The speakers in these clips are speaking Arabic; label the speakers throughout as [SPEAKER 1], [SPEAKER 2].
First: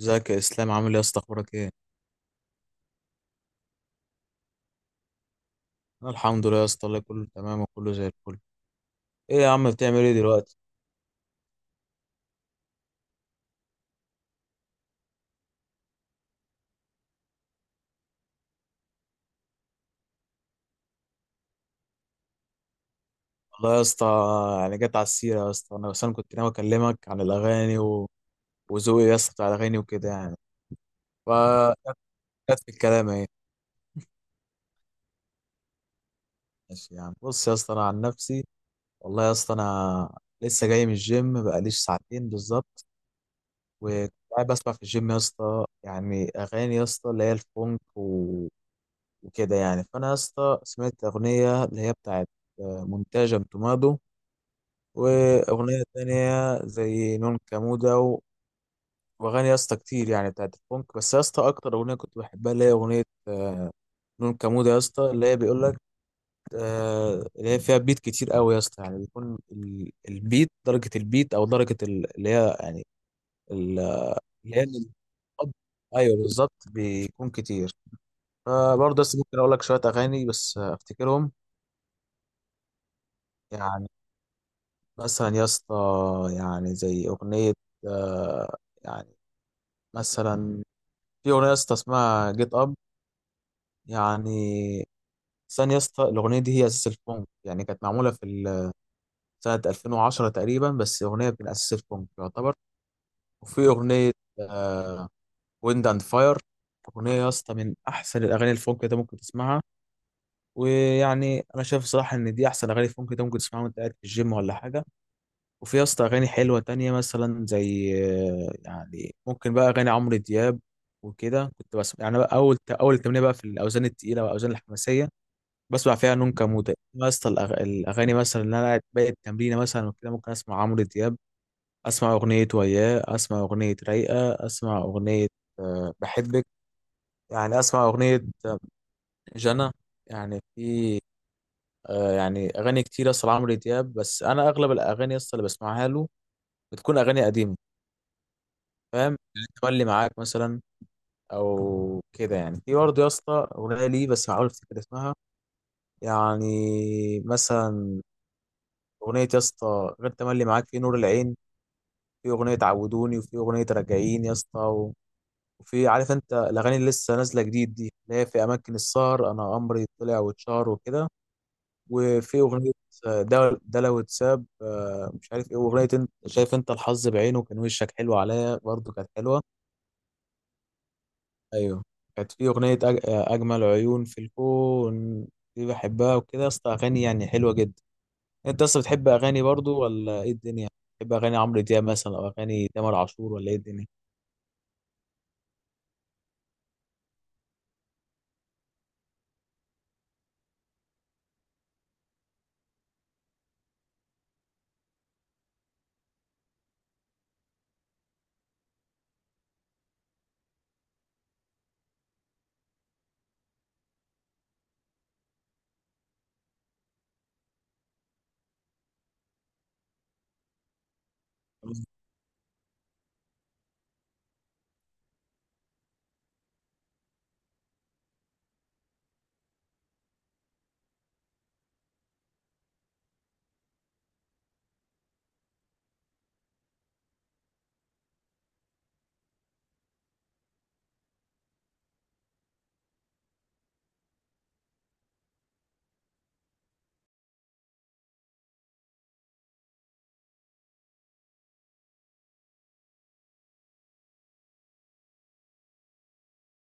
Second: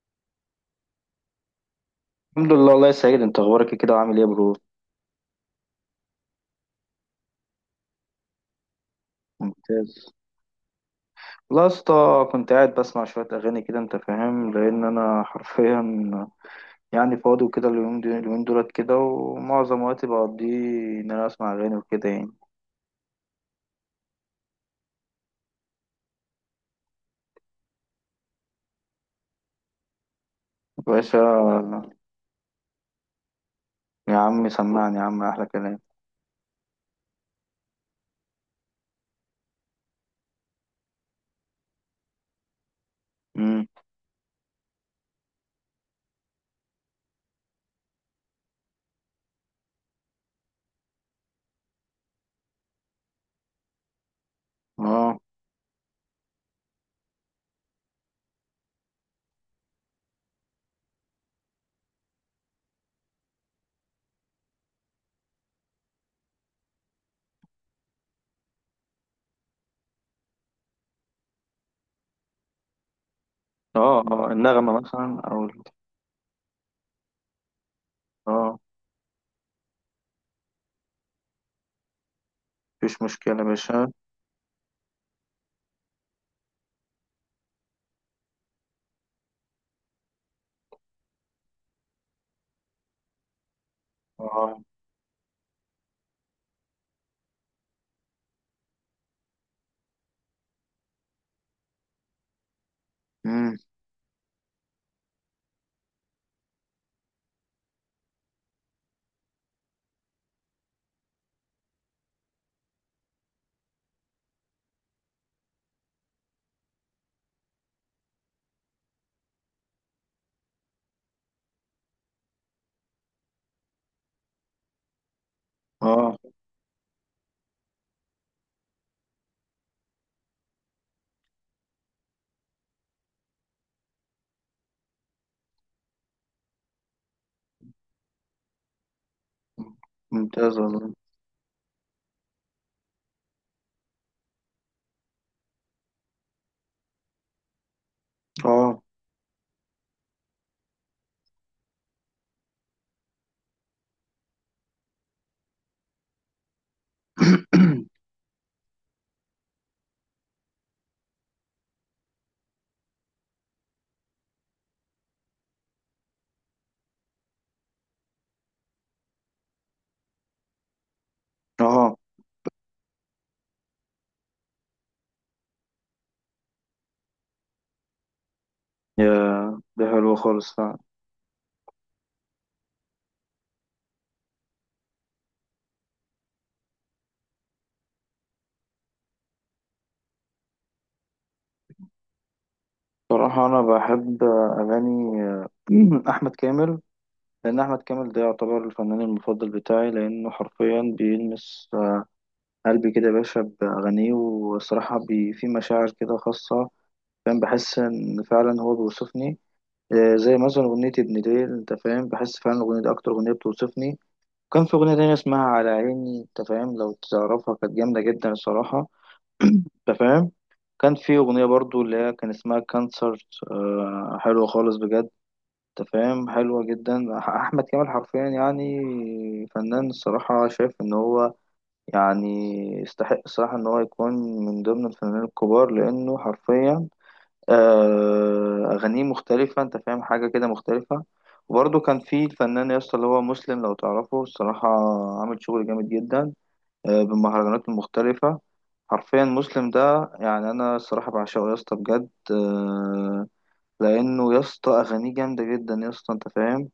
[SPEAKER 1] ازيك يا اسلام، عامل ايه يا اسطى؟ اخبارك ايه؟
[SPEAKER 2] الحمد لله، الله يسعدك، انت اخبارك ايه كده وعامل ايه يا برو؟
[SPEAKER 1] انا الحمد لله يا اسطى، الله كله تمام وكله زي الفل. ايه يا عم بتعمل
[SPEAKER 2] ممتاز.
[SPEAKER 1] ايه دلوقتي؟
[SPEAKER 2] لا يا اسطى. كنت قاعد بسمع شويه اغاني كده، انت فاهم، لان انا حرفيا يعني فاضي وكده، اليومين دولت كده، ومعظم وقتي بقضيه ان انا اسمع اغاني وكده يعني.
[SPEAKER 1] والله يا اسطى، يعني جت على السيره يا اسطى، انا بس انا كنت ناوي اكلمك عن الاغاني وذوقي يا اسطى بتاع الاغاني وكده يعني.
[SPEAKER 2] يا باشا.
[SPEAKER 1] ف جت في الكلام اهي.
[SPEAKER 2] يا عم، سمعني يا عم، احلى كلام.
[SPEAKER 1] ماشي، يعني بص يا اسطى انا عن نفسي، والله يا اسطى انا لسه جاي من الجيم بقاليش ساعتين بالظبط،
[SPEAKER 2] امم.
[SPEAKER 1] وكنت قاعد بسمع في الجيم يا اسطى يعني اغاني يا اسطى اللي هي الفونك وكده يعني. فانا يا اسطى سمعت اغنيه اللي هي بتاعت مونتاج تومادو،
[SPEAKER 2] اه،
[SPEAKER 1] واغنيه تانية زي نون كامودا، واغاني يا اسطى كتير يعني بتاعت الفونك. بس يا اسطى اكتر اغنيه كنت بحبها اللي هي اغنيه آه، نون كامودا يا اسطى، اللي هي بيقول لك. اللي هي فيها بيت كتير قوي يا اسطى، يعني بيكون البيت، درجه البيت او درجه اللي هي يعني ال-
[SPEAKER 2] اه، اه،
[SPEAKER 1] اللي هي
[SPEAKER 2] النغمه مثلا
[SPEAKER 1] ايوه بالظبط بيكون كتير.
[SPEAKER 2] اه.
[SPEAKER 1] فبرضه بس ممكن اقول لك شويه اغاني، بس افتكرهم.
[SPEAKER 2] مفيش مشكله يا
[SPEAKER 1] يعني
[SPEAKER 2] باشا.
[SPEAKER 1] مثلا يا اسطى، يعني زي أغنية آه، يعني مثلا في أغنية يا اسطى اسمها جيت أب.
[SPEAKER 2] اه.
[SPEAKER 1] يعني ثانية يا اسطى الأغنية دي هي أساس الفونك، يعني كانت معمولة في سنة 2010 تقريبا، بس أغنية من أساس الفونك يعتبر.
[SPEAKER 2] امم.
[SPEAKER 1] وفي أغنية ويند أند فاير، أغنية يا اسطى من أحسن الأغاني الفونك اللي أنت ممكن تسمعها، ويعني أنا شايف صراحة إن دي أحسن أغاني فونك أنت ممكن تسمعها وأنت قاعد في الجيم ولا حاجة. وفي يا اسطى اغاني حلوه تانية مثلا زي يعني ممكن بقى اغاني عمرو دياب، وكده كنت بسمع يعني. بقى اول اول تمرين بقى في الاوزان التقيله والاوزان الحماسيه بسمع فيها
[SPEAKER 2] اه.
[SPEAKER 1] نون كمودة يا اسطى، الاغاني مثلا. اللي انا قاعد باقي التمرين مثلا وكده ممكن اسمع عمرو دياب، اسمع اغنيه وياه، اسمع اغنيه رايقه، اسمع اغنيه بحبك، يعني اسمع اغنيه آه، جنى. يعني
[SPEAKER 2] ممتاز والله.
[SPEAKER 1] في يعني اغاني كتير اصلا عمرو دياب، بس انا اغلب الاغاني اصلا اللي بسمعها له بتكون اغاني قديمه،
[SPEAKER 2] اه.
[SPEAKER 1] فاهم، اللي تولي معاك مثلا او كده يعني. في برضه يا اسطى اغنيه ليه، بس هحاول افتكر اسمها. يعني مثلا اغنيه يا اسطى غير تملي معاك، في نور العين، في اغنيه عودوني، وفي اغنيه راجعين يا اسطى وفي عارف انت الاغاني اللي لسه نازله جديد دي، اللي هي في اماكن السهر، انا امري طلع واتشهر وكده.
[SPEAKER 2] اه،
[SPEAKER 1] وفي اغنيه ده لو اتساب مش عارف ايه، واغنيه انت شايف انت الحظ بعينه كان وشك حلو عليا، برضه
[SPEAKER 2] يا
[SPEAKER 1] كانت حلوه.
[SPEAKER 2] ده حلو خالص فعلا.
[SPEAKER 1] ايوه، كانت في اغنيه اجمل عيون في الكون، دي بحبها وكده يا اسطى، اغاني يعني حلوه جدا. انت اصلا بتحب اغاني برضو ولا ايه الدنيا؟ بتحب اغاني عمرو دياب مثلا او اغاني تامر عاشور
[SPEAKER 2] صراحة
[SPEAKER 1] ولا ايه
[SPEAKER 2] أنا
[SPEAKER 1] الدنيا؟
[SPEAKER 2] بحب أغاني أحمد كامل. لأن أحمد كامل ده يعتبر الفنان المفضل بتاعي، لأنه حرفيا بيلمس قلبي كده يا باشا بأغانيه، والصراحة بي في مشاعر كده خاصة. فاهم، بحس إن فعلا هو بيوصفني. زي مثلا أغنية ابن ليل، أنت فاهم، بحس فعلا الأغنية دي أكتر أغنية بتوصفني. كان في أغنية تانية اسمها على عيني، أنت فاهم لو تعرفها، كانت جامدة جدا الصراحة. انت فاهم. كان في اغنيه برضو اللي هي كان اسمها كانسر، حلوه خالص بجد. انت فاهم، حلوه جدا. احمد كامل حرفيا يعني فنان، الصراحه شايف ان هو يعني يستحق الصراحه ان هو يكون من ضمن الفنانين الكبار، لانه حرفيا اغانيه مختلفه، انت فاهم، حاجه كده مختلفه. وبرضه كان في الفنان يا اسطى اللي هو مسلم، لو تعرفه الصراحه، عامل شغل جامد جدا بالمهرجانات المختلفة. حرفيا مسلم ده، يعني أنا الصراحة بعشقه يا اسطى بجد. لأنه يا اسطى أغانيه جامدة جدا يا اسطى أنت فاهم.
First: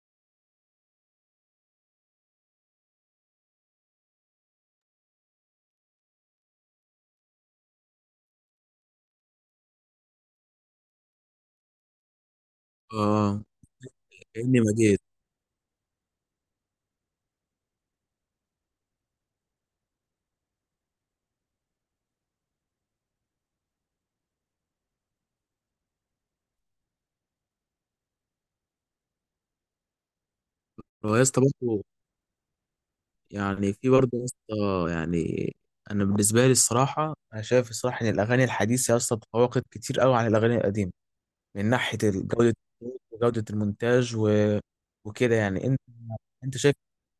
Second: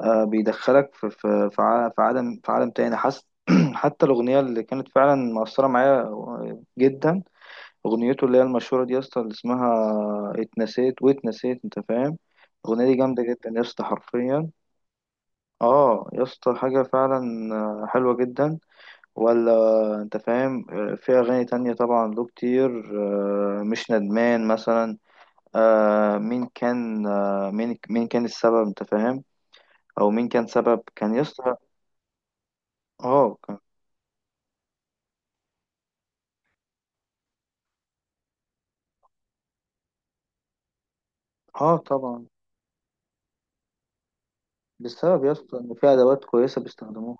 [SPEAKER 2] بيدخلك في عالم تاني، حاسس حتى الأغنية اللي كانت فعلا مأثرة معايا جدا. أغنيته اللي هي المشهورة دي يا اسطى، اللي اسمها اتنسيت واتنسيت، أنت فاهم. الأغنية دي جامدة
[SPEAKER 1] اه،
[SPEAKER 2] جدا يا اسطى حرفيا.
[SPEAKER 1] كأني ما جيت.
[SPEAKER 2] اه يا اسطى، حاجة فعلا حلوة جدا. ولا. انت فاهم، في اغاني تانية طبعا له كتير. مش ندمان مثلا. مين كان السبب، انت فاهم. او مين كان سبب كان
[SPEAKER 1] هو يا اسطى
[SPEAKER 2] يسطا.
[SPEAKER 1] برضه
[SPEAKER 2] اه، كان.
[SPEAKER 1] يعني، في برضه يا اسطى يعني انا بالنسبه لي الصراحه، انا شايف الصراحه ان الاغاني الحديثه يا اسطى تفوقت كتير قوي عن الاغاني القديمه من
[SPEAKER 2] اه،
[SPEAKER 1] ناحيه
[SPEAKER 2] طبعا.
[SPEAKER 1] ال- جوده الصوت، وجوده المونتاج
[SPEAKER 2] بسبب
[SPEAKER 1] وكده
[SPEAKER 2] يسطا
[SPEAKER 1] يعني.
[SPEAKER 2] ان
[SPEAKER 1] انت
[SPEAKER 2] في ادوات
[SPEAKER 1] انت
[SPEAKER 2] كويسة
[SPEAKER 1] شايف،
[SPEAKER 2] بيستخدموها.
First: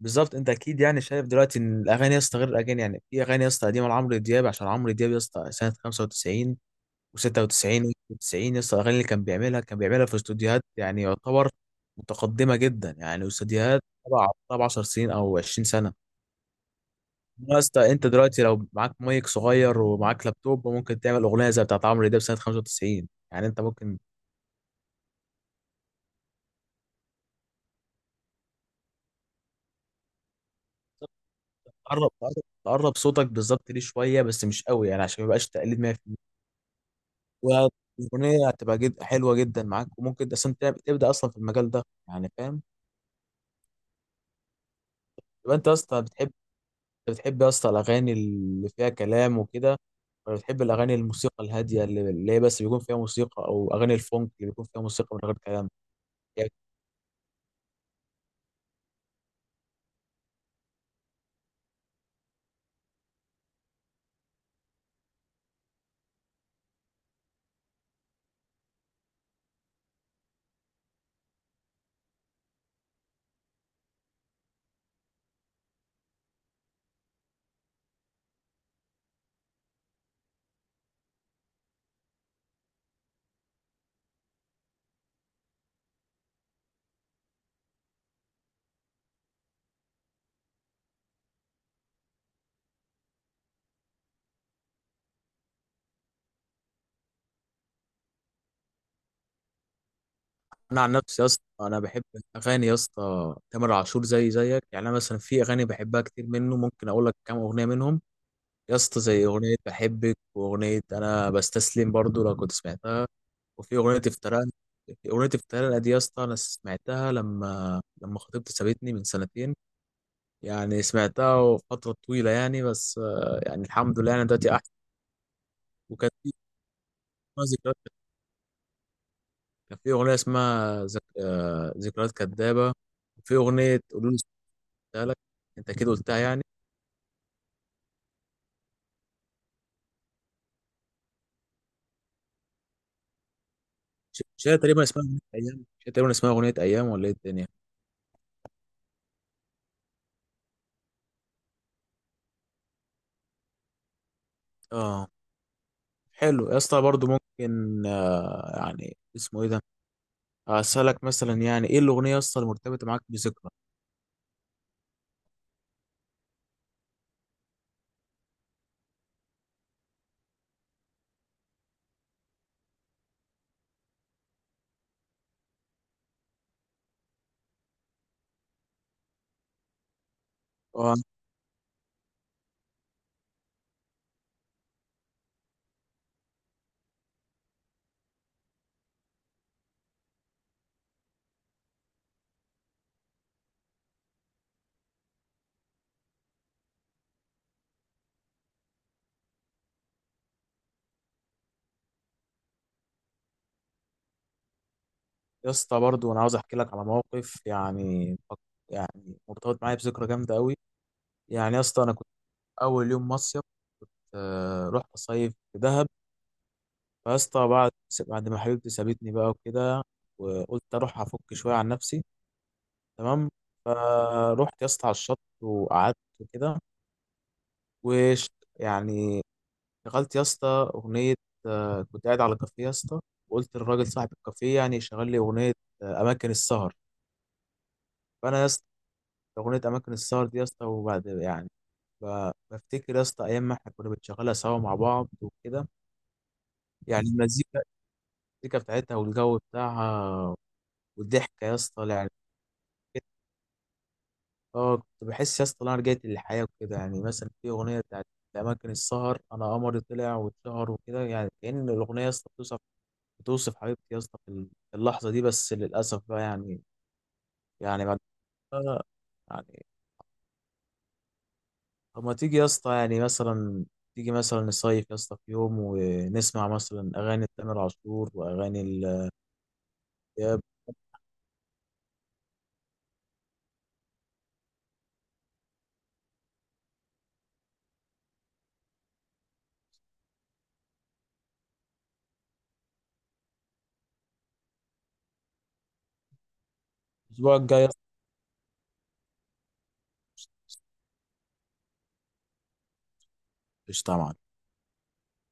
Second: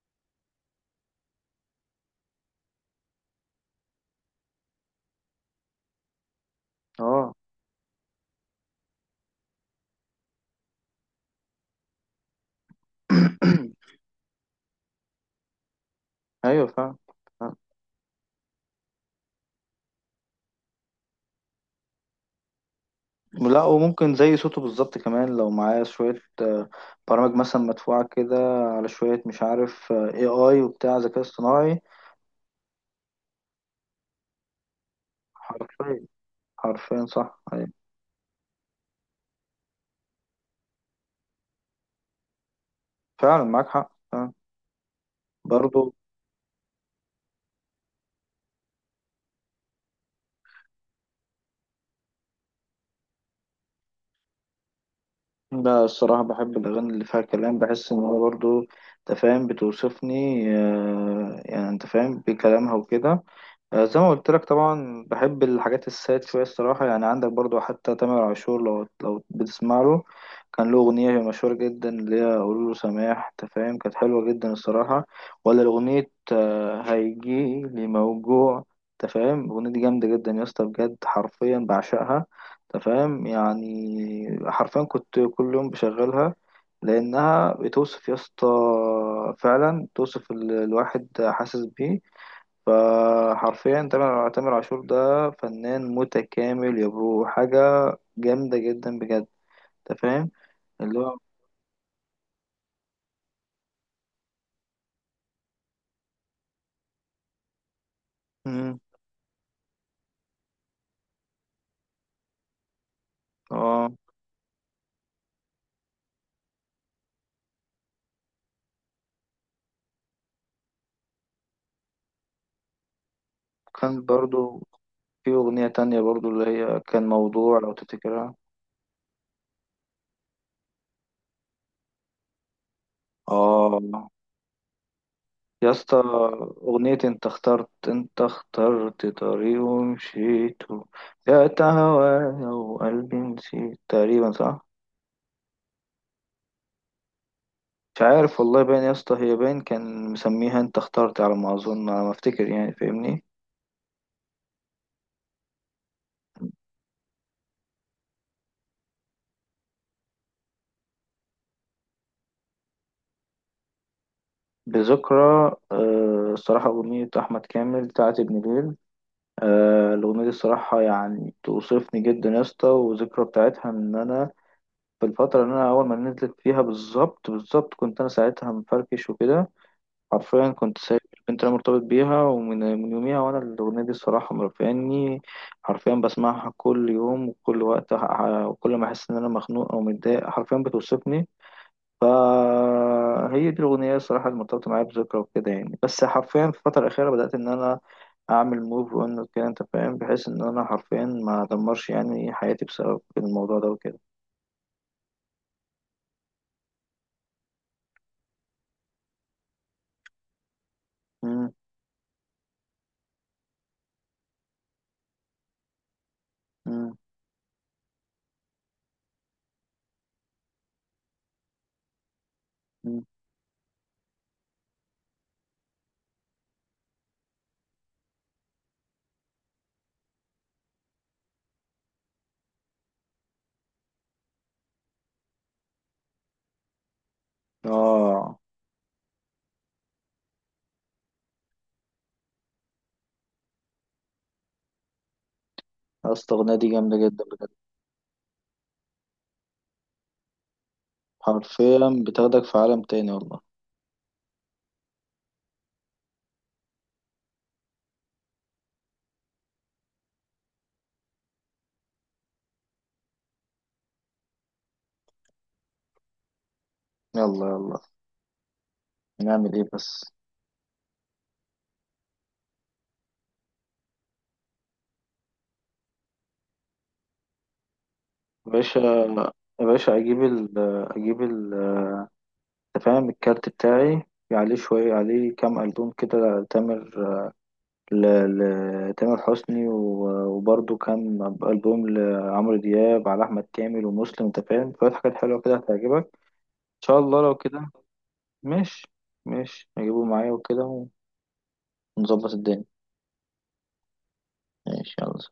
[SPEAKER 1] بالظبط انت اكيد يعني شايف دلوقتي ان الاغاني يا اسطى غير الاغاني. يعني في اغاني يا اسطى قديمه لعمرو دياب، عشان عمرو دياب يا اسطى سنه 95
[SPEAKER 2] اه.
[SPEAKER 1] و96 و90 يا اسطى، الاغاني اللي كان بيعملها كان بيعملها في استوديوهات، يعني يعتبر متقدمه جدا. يعني استوديوهات، طبعا طبعا 10 سنين او 20 سنه.
[SPEAKER 2] ايوه، فاهم. فاهم.
[SPEAKER 1] يا اسطى انت دلوقتي لو معاك مايك صغير ومعاك لابتوب ممكن تعمل اغنيه زي بتاعت عمرو دياب سنه 95، يعني انت
[SPEAKER 2] لا،
[SPEAKER 1] ممكن
[SPEAKER 2] وممكن زي صوته بالظبط كمان، لو معاه شوية برامج مثلا مدفوعة كده، على شوية، مش عارف اي اي وبتاع ذكاء اصطناعي.
[SPEAKER 1] تقرب صوتك بالظبط ليه شويه، بس مش قوي يعني عشان ما يبقاش تقليد.
[SPEAKER 2] حرفيا. حرفيا صح، أيوة.
[SPEAKER 1] والأغنية هتبقى جد حلوة جدا معاك، وممكن أصلا تبدأ أصلا في المجال ده، يعني فاهم.
[SPEAKER 2] فعلا معاك حق.
[SPEAKER 1] يبقى أنت يا
[SPEAKER 2] برضو.
[SPEAKER 1] اسطى بتحب يا اسطى الأغاني اللي فيها كلام وكده، ولا بتحب الأغاني الموسيقى الهادية اللي هي بس بيكون فيها موسيقى، أو أغاني الفونك اللي بيكون فيها موسيقى من غير كلام؟
[SPEAKER 2] لا، الصراحة
[SPEAKER 1] يعني
[SPEAKER 2] بحب الأغاني اللي فيها كلام، بحس إن هو برضو أنت فاهم بتوصفني. يعني أنت فاهم بكلامها وكده. زي ما قلت لك، طبعا بحب الحاجات الساد شوية الصراحة، يعني عندك برضو حتى تامر عاشور لو بتسمع له. كان له أغنية مشهورة جدا اللي هي قولوا له سماح، أنت فاهم، كانت حلوة جدا الصراحة. ولا أغنية هيجيلي موجوع. أنت فاهم الأغنية دي جامدة جدا يا اسطى بجد، حرفيا بعشقها. أنت فاهم يعني حرفيا كنت كل يوم بشغلها. لأنها بتوصف يا اسطى، فعلا توصف الواحد، حاسس بيه. فحرفيا تامر عاشور ده فنان متكامل يا برو، حاجة جامدة جدا بجد. انت فاهم
[SPEAKER 1] أنا عن
[SPEAKER 2] اللي هو.
[SPEAKER 1] نفسي يا اسطى، أنا بحب أغاني يا اسطى تامر عاشور زي زيك. يعني أنا مثلا في أغاني بحبها كتير منه، ممكن أقول لك كام أغنية منهم يا
[SPEAKER 2] مم.
[SPEAKER 1] اسطى، زي أغنية بحبك، وأغنية أنا بستسلم برضو لو كنت سمعتها، وفي
[SPEAKER 2] اه،
[SPEAKER 1] اغنيه افتراء. في اغنيه افتراء دي يا اسطى انا سمعتها لما خطيبتي سابتني من سنتين، يعني سمعتها فتره طويله يعني، بس يعني الحمد
[SPEAKER 2] كان
[SPEAKER 1] لله انا دلوقتي
[SPEAKER 2] برضو
[SPEAKER 1] احسن.
[SPEAKER 2] في أغنية تانية
[SPEAKER 1] وكانت
[SPEAKER 2] برضو
[SPEAKER 1] في
[SPEAKER 2] اللي هي كان
[SPEAKER 1] اسمها
[SPEAKER 2] موضوع، لو
[SPEAKER 1] ذكريات،
[SPEAKER 2] تفتكرها.
[SPEAKER 1] كان في اغنيه اسمها ذك... آه، ذكريات كدابه، وفي
[SPEAKER 2] اه
[SPEAKER 1] اغنيه قولوا لي سبتها لك،
[SPEAKER 2] يا
[SPEAKER 1] انت كده
[SPEAKER 2] اسطى،
[SPEAKER 1] قلتها يعني.
[SPEAKER 2] أغنية انت اخترت طريق ومشيته، بعت هوايا وقلبي نسيت تقريبا،
[SPEAKER 1] مش هي
[SPEAKER 2] صح؟
[SPEAKER 1] تقريبا اسمها اغنيه ايام، مش هي تقريبا اسمها اغنيه ايام، ولا ايه الدنيا؟
[SPEAKER 2] مش عارف والله، باين يا اسطى، هي باين كان مسميها انت اخترت، على ما اظن، على ما افتكر، يعني فاهمني.
[SPEAKER 1] اه، حلو يا اسطى برضه. ممكن يعني اسمه ايه ده، اسالك مثلا، يعني ايه الاغنيه يا اسطى المرتبطه معاك بذكرى.
[SPEAKER 2] بذكرى، الصراحة أغنية أحمد كامل بتاعت ابن ليل. الأغنية دي الصراحة يعني توصفني جدا يا اسطى، والذكرى بتاعتها إن أنا في الفترة اللي أنا أول ما نزلت فيها بالظبط بالظبط، كنت أنا ساعتها مفركش وكده. حرفيا كنت
[SPEAKER 1] آه،
[SPEAKER 2] سايب. كنت أنا مرتبط بيها، ومن من يوميها، وأنا الأغنية دي الصراحة مرفعني. حرفيا بسمعها كل يوم وكل وقت، وكل ما أحس إن أنا مخنوق أو متضايق، حرفيا بتوصفني. فهي دي الأغنية الصراحة اللي مرتبطة معايا بذكرى وكده يعني، بس حرفيا في الفترة الأخيرة بدأت إن أنا أعمل موف أون كده، أنت فاهم، بحيث إن أنا حرفيا ما أدمرش يعني حياتي بسبب الموضوع ده وكده.
[SPEAKER 1] يا اسطى برضه انا عاوز احكي لك على موقف، يعني يعني مرتبط معايا بذكرى جامده قوي.
[SPEAKER 2] مم،
[SPEAKER 1] يعني يا اسطى انا كنت اول يوم مصيف رحت اصيف في دهب.
[SPEAKER 2] مم،
[SPEAKER 1] فيا اسطى بعد ما حبيبتي سابتني بقى وكده، وقلت اروح افك شويه عن نفسي.
[SPEAKER 2] مم.
[SPEAKER 1] تمام. فروحت يا اسطى على الشط وقعدت وكده، وش يعني شغلت يا اسطى اغنيه. كنت قاعد على كافيه يا اسطى، وقلت للراجل صاحب الكافيه يعني يشغل لي اغنيه، اماكن السهر.
[SPEAKER 2] آه
[SPEAKER 1] فانا يا اسطى أغنية أماكن السهر دي يا اسطى، وبعد يعني بفتكر يا اسطى أيام ما احنا كنا بنشغلها سوا مع بعض وكده.
[SPEAKER 2] يا اسطى، الأغنية دي جامدة
[SPEAKER 1] يعني
[SPEAKER 2] جدا بجد،
[SPEAKER 1] المزيكا، المزيكا بتاعتها والجو بتاعها والضحكة يا اسطى
[SPEAKER 2] حرفيا
[SPEAKER 1] يعني.
[SPEAKER 2] بتاخدك في عالم تاني والله.
[SPEAKER 1] اه، كنت بحس يا اسطى إن أنا رجعت للحياة وكده. يعني مثلا في أغنية بتاعت أماكن السهر، أنا قمري طلع واتشهر وكده، يعني كأن الأغنية يا اسطى بتوصف بتوصف حبيبتي يا اسطى في اللحظة دي. بس للأسف بقى، يعني
[SPEAKER 2] يلا يلا.
[SPEAKER 1] يعني بعد كده
[SPEAKER 2] نعمل إيه
[SPEAKER 1] يعني.
[SPEAKER 2] بس؟
[SPEAKER 1] طب ما تيجي يا اسطى يعني مثلا تيجي مثلا نصيف يا اسطى في يوم ونسمع مثلا اغاني تامر عاشور
[SPEAKER 2] يا
[SPEAKER 1] واغاني
[SPEAKER 2] باشا. يا باشا، أجيب
[SPEAKER 1] الإياب
[SPEAKER 2] ال أجيب ال أنت فاهم الكارت بتاعي، عليه كام ألبوم كده، تامر لتامر حسني، وبرضه كان ألبوم لعمرو دياب، على أحمد كامل ومسلم، أنت فاهم شوية حاجات حلوة كده هتعجبك. إن شاء الله لو
[SPEAKER 1] الاسبوع الجاي يا
[SPEAKER 2] كده.
[SPEAKER 1] اسطى.
[SPEAKER 2] ماشي. ماشي، هجيبه معايا وكده، ونظبط الدنيا.
[SPEAKER 1] قشطة يا معلم.
[SPEAKER 2] ماشي، يلا.